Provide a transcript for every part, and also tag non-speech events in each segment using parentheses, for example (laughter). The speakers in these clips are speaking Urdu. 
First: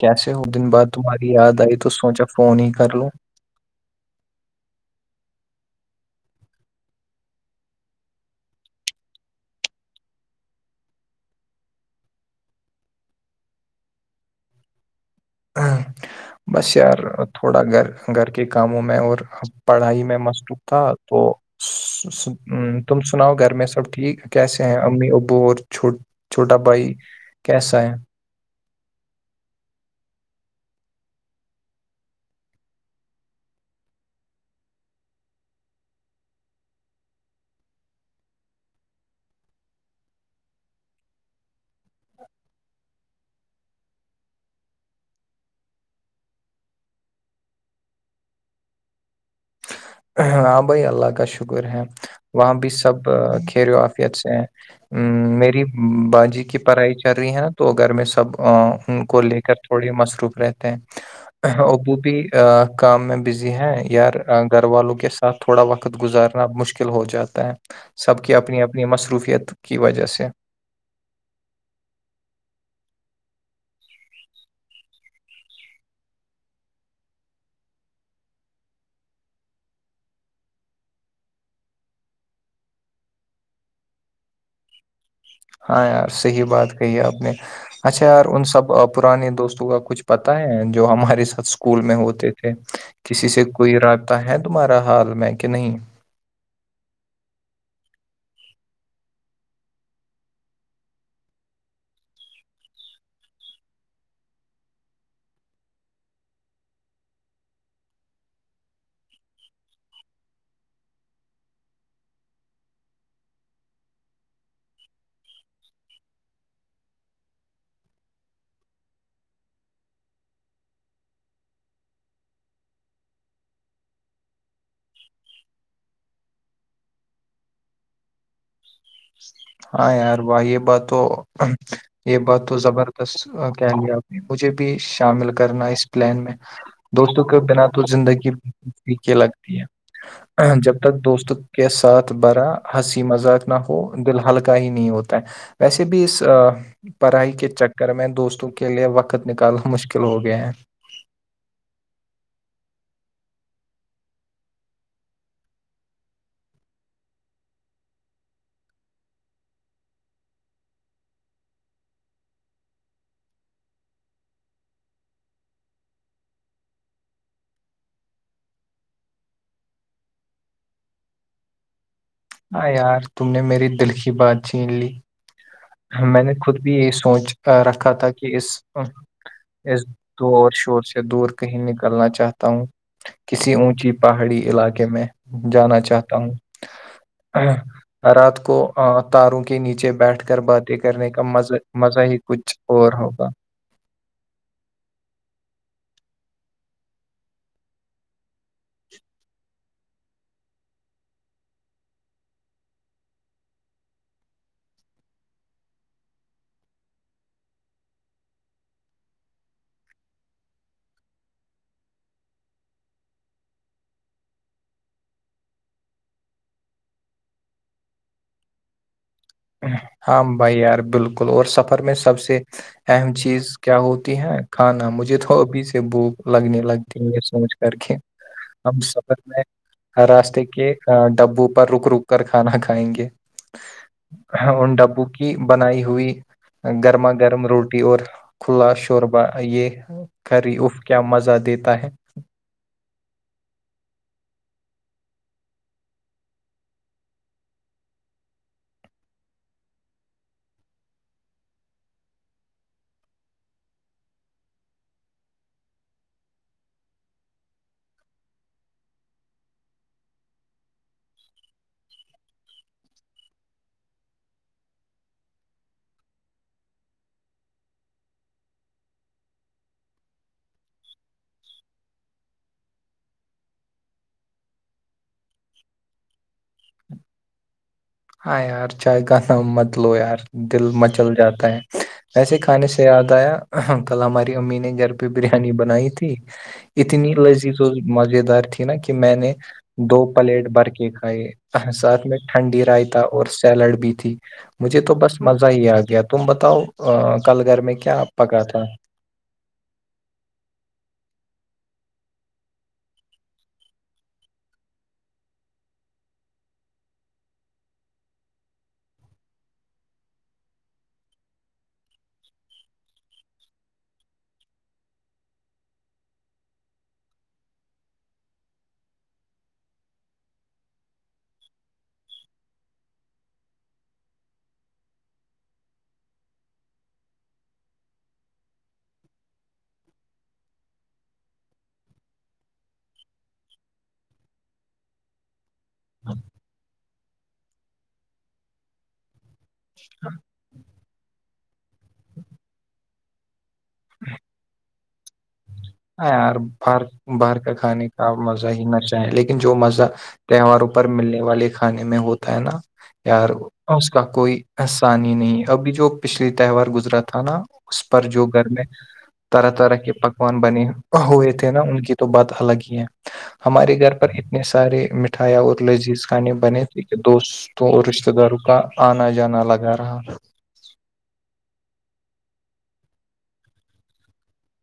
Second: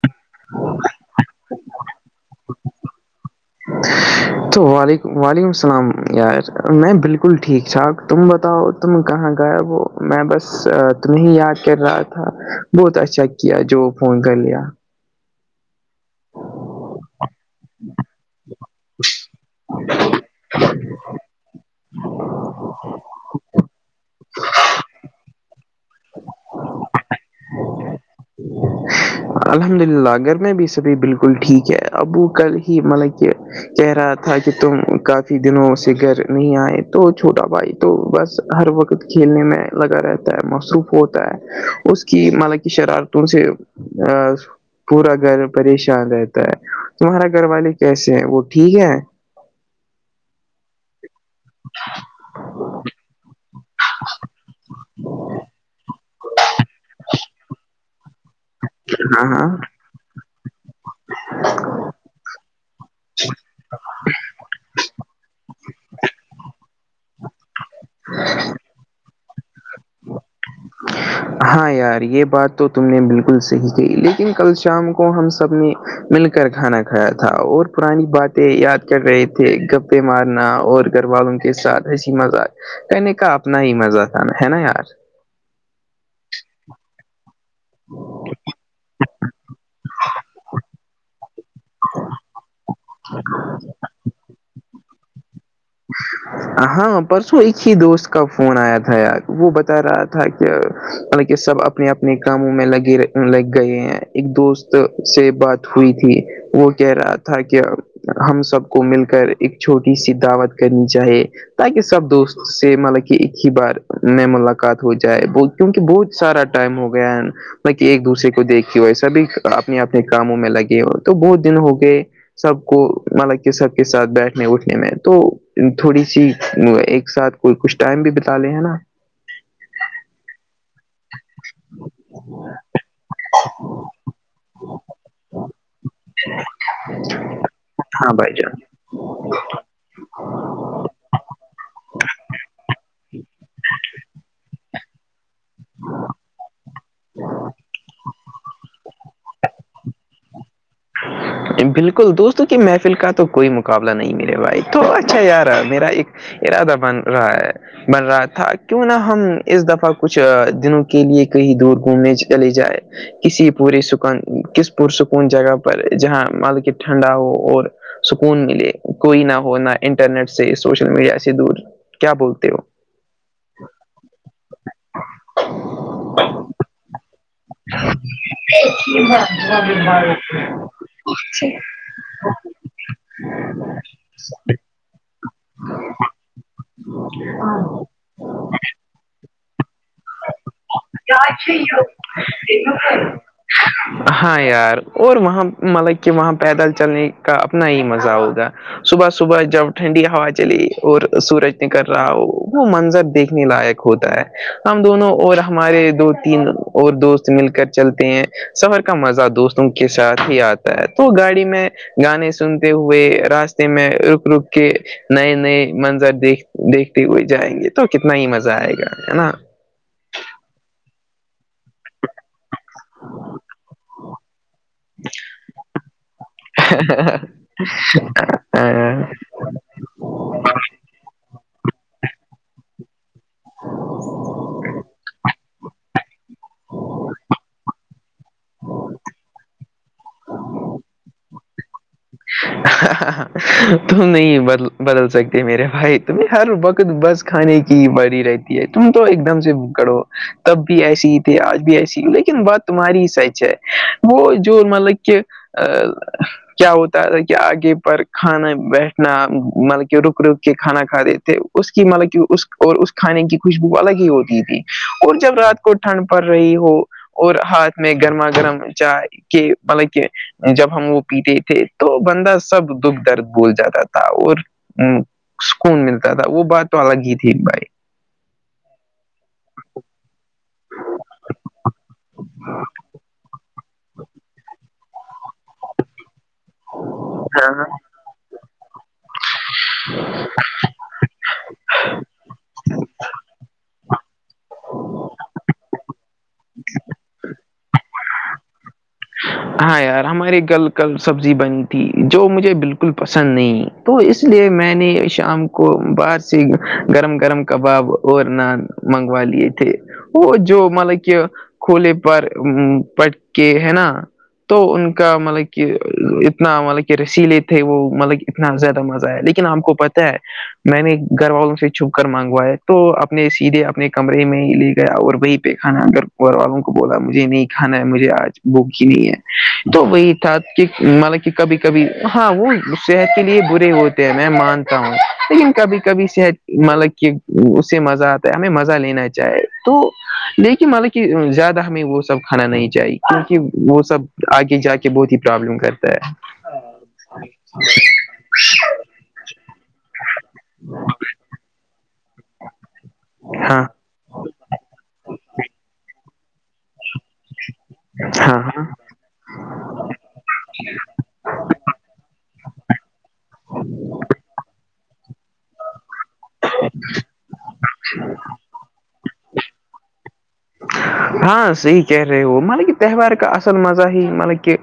کیسے ہو دن بعد تمہاری یاد آئی تو سوچا فون ہی کرلوں تو وعلیکم وعلیکم السلام یار میں بالکل ٹھیک ٹھاک تم بتاؤ تم کہاں گایا وہ میں بس تمہیں یاد کر رہا تھا بہت اچھا کیا جو فون کر لیا بس یار تھوڑا گھر گھر کے کاموں میں اور ا پڑھائی میں مستوب تھا تو تم سناؤ گھر میں سب ٹھیک کیسے ہیں امی ابو اور چھوٹ چھوٹا بھائی کیسا ہے الحمد للہ ا گھر میں بھی سبھی بالکل ٹھیک ہے ابو کل ہی مطلب کہ کہہ رہا تھا کہ تم کافی دنوں سے گھر نہیں آئے تو چھوٹا بھائی تو بس ہر وقت کھیلنے میں لگا رہتا ہے مصروف ہوتا ہے اس کی مطلب کی شرارتوں سے ا پورا گھر پریشان رہتا ہے تمہارا گھر والے کیسے ہیں وہ ٹھیک ہے ہاں بھائی اللہ کا شکر ہے وہاں بھی سب فیت سے ہیں میری باجی کی پڑھائ کر رہی ہیں نا تو گھر میں سب ان کو ہاں لے ہاں کر تھوڑی مصروف رہتے ہیں ابو بھی کام میں بزی ہے یار گھر والوں کے ساتھ تھوڑا وقت گزارنا مشکل ہو جاتا ہے سب کی اپنی اپنی مصروفیت کی وجہ سے (inaudible) ہاں یار یہ بات تو تم نے بالکل صحیح کہی لیکن کل شام کو ہم سب نے مل کر کھانا کھایا تھا اور پرانی باتیں یاد کر رہے تھے گپے مارنا اور گھر والوں کے کے ساتھ ایسی مزہ کہنے کا اپنا ہی مزہ تھا ن ہے نا یار ہاں یار صحیح بات کہی آپ نے اچھا یار ان سب پرانے دوستوں کا کچھ پتا ہے جو ہمارے س اسکول میں ہوتے تھے کسی سے کوئی رابطہ ہے تمہارا حال میں کہ نہیں ہ ہاں پرسوں ایک ہی دوست کا فون آیا تھا یار وہ بتا رہا تھا کہ ہمیں کہ سب اپنے اپنے کاموں میں لگے لگ گئے ہیں ایک دوست سے بات ہوئی تھی وہ کہہ رہا تھا کہ ہم سب کو مل کر ایک چھوٹی سی دعوت کرنی چاہے تاکہ سب دوست سے مطلب کہ ایک ہی بار میں ملاقات ہو جائے بو کیونکہ بہت سارا ٹائم ہو گیا ہے بط کہ ایک دوسرے کو دیکھے ہو سب اپنے اپنے کاموں میں لگے ہو تو بہت دن ہو گئے سب کو مطلب کہ سب کے ساتھ بیٹھنے اٹھنے میں تو تھوڑی سی ایک ساتھ کوئی کچھ ٹائم بھی بتا لے ہے نا ہاں یار بھای یہ بات تو یہ بات تو زبردست کہہ لیا آپ نے مجھے بھی شامل کرنا اس پلان میں دوستوں کے بنا تو ہاں زندگی بھائی جان پیکھی لگتی ہے جب تک دوستو کے ساتھ برا ہنسی مذاق نہ ہو دل ہلکا ہی نہیں ہوتا ہے ویسے بھی اس پڑھائی کے چکر میں دوستوں کے لیے وقت نکالنا مشکل ہو گئے ہیں بالکل دوستوں کی محفل کا تو کوئی مقابلہ نہیں میرے بھائی تھوڑا اچھا یارا میرا ایک ارادہ بن رہا ہے بن رہا تھا کیوں نہ ہم اس دفعہ کچھ دنوں کے لیے کہیں دور گھومنے چلے جائے کسی پوری سکون کس پرسکون جگہ پر جہاں مطلب کے ٹھنڈا ہو اور سکون ملے کوئی نہ ہونا انٹرنیٹ سے سوشل میڈیا سے دور کیا بولتے ہو ہاں یار تم نے میری دل کی بات چھین لی میں نے خود بھی یہی سوچھ رکھا تھا کہ اس اس اور شور سے دور کہیں نکلنا چاہتا ہوں کسی اونچی پہاڑی علاقے میں جانا چاہتا ہوں رات کو تاروں کے نیچے بیٹھ کر بات کرنے کا مز اچھا مزہ ہی کچھ اور ہوگا ہاں یار اور وہاں مطلب کہ وہاں پیدل چلنے کا اپنا ہی مزہ ہوگا صبح صبح جب ٹھنڈی ہوا چلی اور سورج نے کر رہا وہ منظر دیکھنے لائق ہوتا ہے ہم دونوں اور ہمارے دو تین اور دوست مل کر چلتے ہیں سفر کا مزہ دوست تو کے ساتھ ہی آتا ہے تو گاڑی میں گانے سنتے ہوئے راستے میں رک رک کے نئے نئے منظر دیکھ دیکھتے ہوئے جائیں گے تو کتنا ہی مزہ آئے گا ہے نا ہاں بھائی یار بالکل اور سفر میں سب سے اہم چیز کیا ہوتی ہے کھانا مجھے تھابی سے بھوک لگنے لگتی ہے سوچھ کر کے ہم سفر میں ہ راستے کے ڈبو پر رک رک کر کھانا کھائیں گے ہاں ہ ان ڈبوں کی بنائی ہوئی گرما گرم روٹی اور کھلا شوربہ یہ خری اف کیا مزہ دیتا ہے ت نہیں بدل سکتے میرے بھائی تم ہر وقت بس کھانے کی پڑی رہتی ہے تم تو ایک دم سے ب کرو تب بھی ایسسی ہی تھے آج بھی ایسی لیکن بات تو تمہاری سچھ ہے وہ جو مطلب کہ کیا ہو کہ آگے پر کھانا بیٹھنا مطلب کے رک رک کے کھانا کھا دیتےے اس کی مطلب اس اور اس کھانے کی خوشبو الگ ہی ہوتی تھی اور جب رات کو ٹھنڈ پڑ رہی ہو اور ہاتھ میں گرما گرم چائے کے مطلب کہ جب ہم وہ پیتے تھے تو بندہ سب دکھ درد بول جاتا تھا اور ہ سکون ملتا تھا وہ بات تو الگ ہی تھی بھائی ہاں یار چائے کا نام مت لو یار دل مچل جاتا ہے وسے کھانے سے یاد آیا کل ہماری امی نے گھر پہ بریانی بنائی تھی اتنی لذیذ و مز دار تھی نا کہ میں نے دو پلیٹ برک ساتھ میں ٹھنڈی رائے تھا اور سیلڈ بھی تھی مجھے تو بس مزہ ہی آ گیا تم بتاؤ کل گھر میں کیا پکا تھا ہاں یار ہمارے گھر کل سبزی بنی تھی جو مجھے بالکل پسند نہیں تو اس لیے میں نے شام کو باہر سے گرم گرم کباب اور نان منگوا لیے تھے وہ جو مطلب کہ کھولے پر ا پٹ کے ہے نا تو ان کا مطلب کہ اتنا مطلب کہ رسیلے تھے وہ مطلب اتنا زیادہ مزہ ہے لیکن آپ کو پتا ہے میں نے گھر والوں سے چھپ کر مانگوا ہے تو اپنے سیدھے اپنے کمرے میں ہی لے گیا اور وہی پہ کھانا ا گھر گھر والوں کو بولا مجھے نہیں کھانا ہے مجھے آج بوک نہیں ہے تو وہی تھا کہ مطلب کہ کبھی کبھی ہاں وہ صحت کے لیے برے ہوتے میں مانتا ہوں لیکن کبھی کبھی شت مطلب کہ اس سے مزہ آتا ہمیں مزہ لینا چاہے تو لیکن مطلب کہ زیادہ ہمیں وہ سب کھانا نہیں چاہیے کیونکہ وہ سب آگے جا کے بہت ہی پرابلم ہے کرتا اار باہر باہر کا کھانے کا مزہ ہی مچاہ ہے لیکن جو مزہ تہواروں پر ملنے والے کھانے میں ہوتا ہے نا یار ہاں اس کا کوئی احسان ہی نہیں ابھی جو پچھلی تہوار گزرا تھا نا اس پر جو ہاں گھر ہاں میں طرح طرح کے پکوان بنے ہوئے تھے نا ان کی تو بات الگ ہی ہے ہمارے گھر پر اتنے سارے مٹھایاں اور لذیذ کھانے بنے تھے کہ دو تو رشتتے داروں کا آنا جانا لگا رہا ہاں صحی کہہ رہے ہو مطلب کہ تہوار کا اصل مزہ ہی مطلب کہ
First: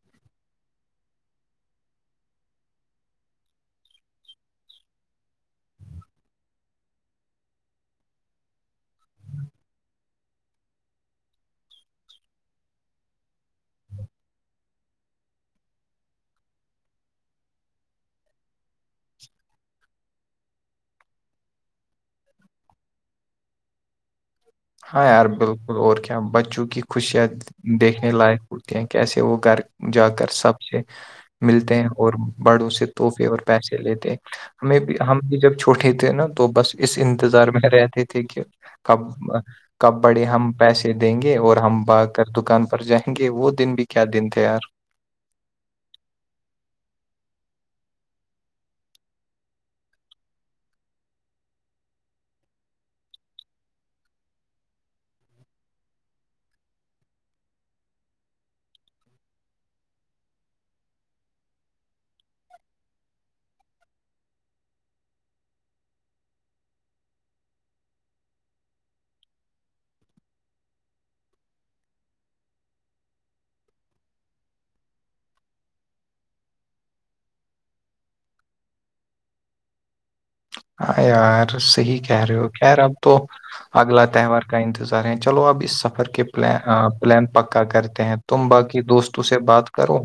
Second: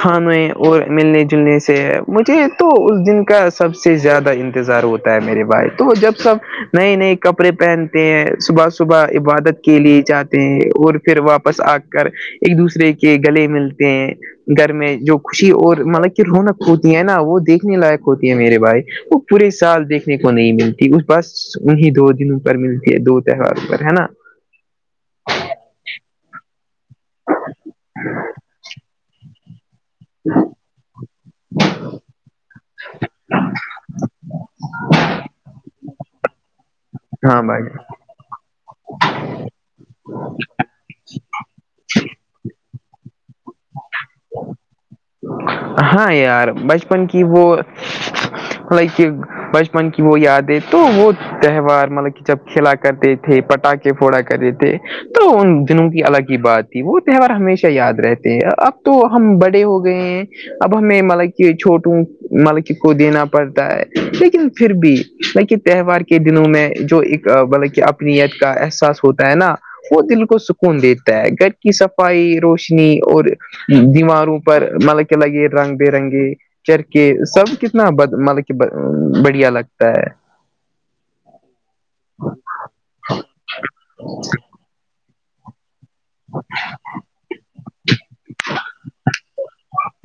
کھانے اور ملنے جلنے سے مجھے تو اس دن کا سب سے زیادہ انتظار ہوتا ہے میرے بھائی تو جب سب نئے نئے کپڑے پہن ہیں صبح صبح عبادت کے لیے جاتے ہیں اور پھر واپس آ کر ایک دوسرے کے گلے ملتے ہیں گھر میں جو خوشی اور مطلب کہ رونق ہوتی ہے نا وہ دیکھنے لائق ہوتی ہے میرے بھائی وہ پورے سال دیکھنے کو نہیں ملتی اس بس انہیں دو دنوں پر ملتی ہے دو تہواروں پر ہے نا ہاں یار بالکل اور کیا بچوں کی خوشیاں دیکھنے لائق ہوتی ہیں کیسے وہ گھر جا کر سب سے ملتے ہیں اور بڑوں سے توحفے اور پیسے لیتے ہمیں بھی ہم بھی جب چھوٹے تھے نا تو بس اس ہاں انتظار بھائی میں رہتی تھی کہ کب کب بڑے ہم پیسے دیں گے اور ہم با کر دکان پر جائیں گے وہ دن بھی کیا دن تھے یار ہاں یار بچپن کی وہ مط بچپن کی وہ یاد ہے تو وہ تہوار مطلب کہ جب کھیلا کرتے تھے پٹاخے پھوڑا کرتے تھے تو ان دنوں کی الگ ہی بات وہ تہوار ہمیشہ یاد رہتے ہیں اب تو ہم بڑے ہو گئے ہیں اب ہمیں مطلب کہ چھوٹوں مطلب کو دینا پڑتا ہے لیکن پھر بھی لیکن تہوار کے دنوں میں جو ایک بطلب کہ اپنیت کا احساس ہوتا ہے نا وہ دل کو سکون دیتا ہے گھر کی صفائی روشنی اور دیواروں پر مل کے لگے رنگ برنگی کر کے سب کتنا مطلب کہ بڑھیا لگتا ہے ہاں یار صحیح کہہ رہے ہو خیر اب تو اگلا تہوار کا انتظار رہ ہیں چلو اب اس سفر کے پل آپ پلان پکا کرتے ہیں تم باقی دوستوں سے بات کرو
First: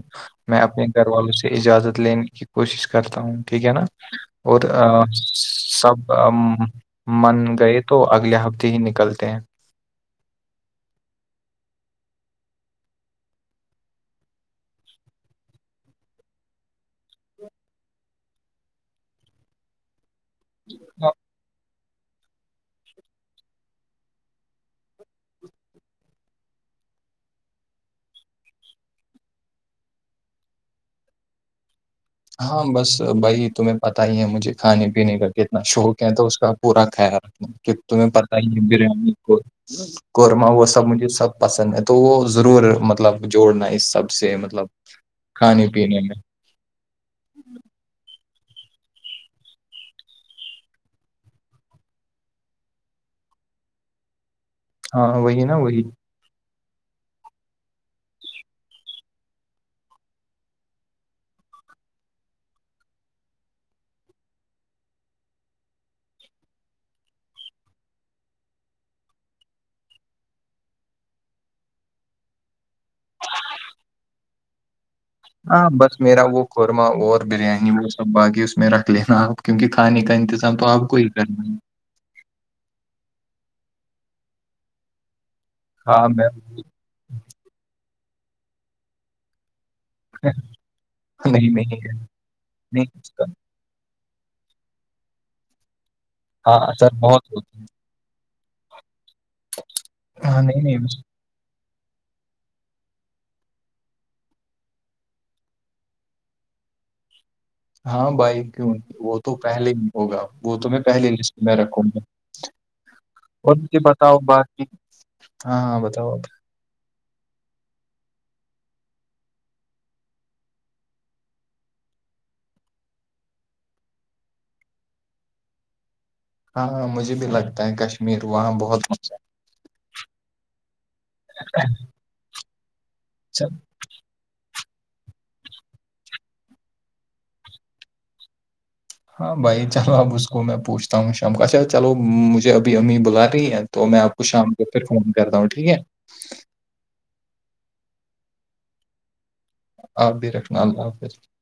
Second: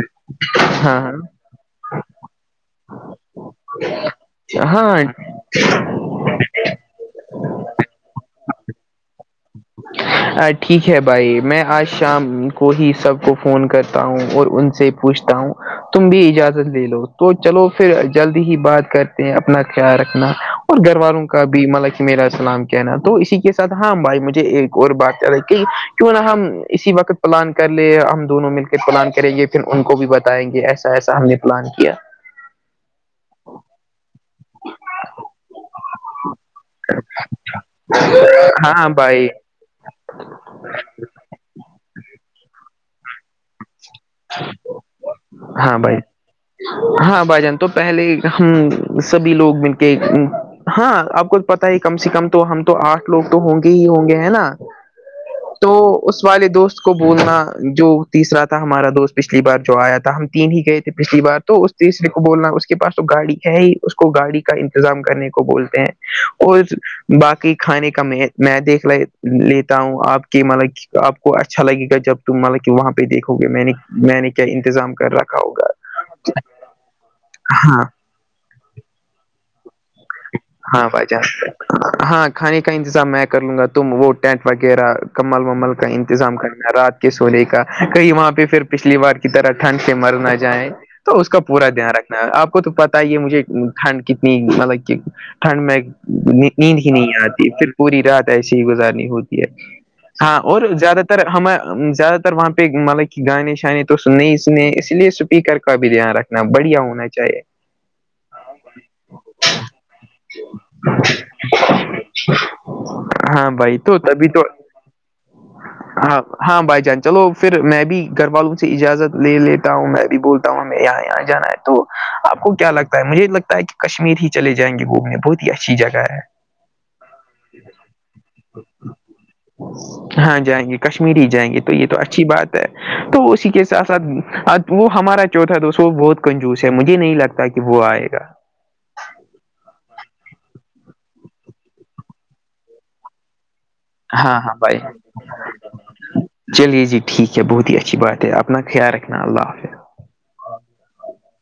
میں اپنے گھر ہاں والوں سے اجازت لینے کی کوشش کرتا ہوں ٹھیک ہے نا اور ہاں سب من گئے تو اگلے ہفتے ہی نکلتے ہیں ٹھیک ہے بھائی میں آج شام کو ہی سب کو فون کرتا ہوں اور ان سے پوچھتا ہوں تم بھی اجازت لے لو تو چلو پھر جلدی ہی بات کر اپنا خیال رکھنا اور گھر ہاں والوں کا بھی مطلب میرا سلام کہنا تو اسی کے ساتھ ہاں بھائی مجھے اور بات چ رہی کہ کیوں نہ ہم اسی وقت پلان کر لے ہم دونوں مل کے پلان کریں یہ پن ان کو بھی بتائیں گے ایسا ایسا ہم نے پلان کیا ہاں بس بھائی تمہیں پت ہی ہے مجھے کھانے پینے کا کتنا شوق کہ تو اس کا پورا خیال رکھنا کہ تمہیں پتتا ہی ہے ہاں بریانی بھائی کو قورمہ وہ سب مجھے سب پسند ہے تو وہ ضرور مطلب جوڑنا ہے اس سب سے مطلب کھانے ہاں بھائی پینے میں ہاں بھائی جان تو پہلے ہم سبھی لوگ مل کے ہاں آپ کو پتا ہی کم سے کم تو ہم تو آٹھ لوگ تو ہوں گے ہی ہوں گے ہے نا ہاں وہی نا تو وہی اس والے دوست کو بولنا جو تیسرا تھا ہمارا دوست پچھلی بار جو آیا تھا ہم تین ہی گئے تھے پچھلی بار تو اس تیسرے کو بولنا اس کے پاس تو گاڑی ہے ہی اس کو گاڑی کا انتظام کرنے کو بولتے ہیں اور باقی کھانے کا میں میں دیکھ لا لیتا ہوں آپ کے ملب کی (unintelligible) آپ کو اچھا لگے گا جب تم مطلب کہ وہاں پہ دیکھو گے میں نے میں نے کیا انتظام کر رکھا ہوگا ہاں بس میرا وہ قورمہ اور بریانی ہاں وہ سب باقی اس میں رکھ لینا آپ کیونکہ کھانے کا انتظام تو آپ ہاں کو بھائی ہی کرنا جان ہے ہاں کھانے کا انتظام میں کر لوں گا تم وہ ٹینٹ وغیرہ کمل ومل کا ہاں میں انتظام کرنا رات کے سونے کا کہیں وہاں پہ پھر پچھلی بار کی طرح ٹھنڈ سے مر نہ جائیں تو اس کا نہیں پورا نہیں دھیان رکھنا ہے آپ کو تو نہیں پتا اس ہی ہے کا- مجھے ٹھنڈ کتنی مطلب کہ ٹھنڈ میں ہاں نیند ہی اثر نہیں بہت ہوتا آتی پھر پوری رات ایسی ہی گزارنی ہوتی ہے ہے. ہاں اور نہیں نہیں زیادہ اس- تر ہمیں زیادہ تر وہاں پہ مطلب کہ گانے شانے تو سننے ہی اس نے اس لیے اسپیکر کا بھی دھیان رکھنا بڑھیا ہونا چاہیے ہاں بائی کیوں وہ تو پہلے ہی ہوگا وہ تو میں پہلی لسٹ میں رکھوں گی ہاں بھائی تو تبھی تو باقی ہاں ہاں بتاؤ آپ. ہاں ہاں بھائی جان چلو پھر میں بھی گھر والوں سے اجازت لے لیتا ہوں میں بھی بولتا ہوں ہمیں یہاں یہاں جانا ہے تو آپ کو کیا لگتا ہے مجھے لگتا ہے کہ کشمیر ہی چلے جائیں گے گھومنے بہت ہی اچھی جگہ ہے ہاں ہاں مجھے بھی لگتا ہے کشمیر وہاں بہت مزہ ہے ہاں جائیں گے کشمیری ہی جائیں گے تو یہ تو اچھی بات ہے تو ہے اسی کے ساتھ ساتھ وہ ہمارا چوتھا دوست وہ بہت کنجوس ہے مجھے نہیں لگتا کہ وہ آئے گا ہاں بھائی چلو اب اس کو میں پوچھتا ہوں شام کا اچھا چلو مجھے ابھی امی بلا رہی ہے تو میں آپ کو ہاں شام ہاں کو بھائی پھر فون کرتا ہوں ٹھیک ہے چلیے جی ٹھیک ہے بہت ہی اچھی بات ہے اپنا خیال رکھنا اللہ حافظ آبی رکھنا اللہ حافظ رکھ (unintelligible)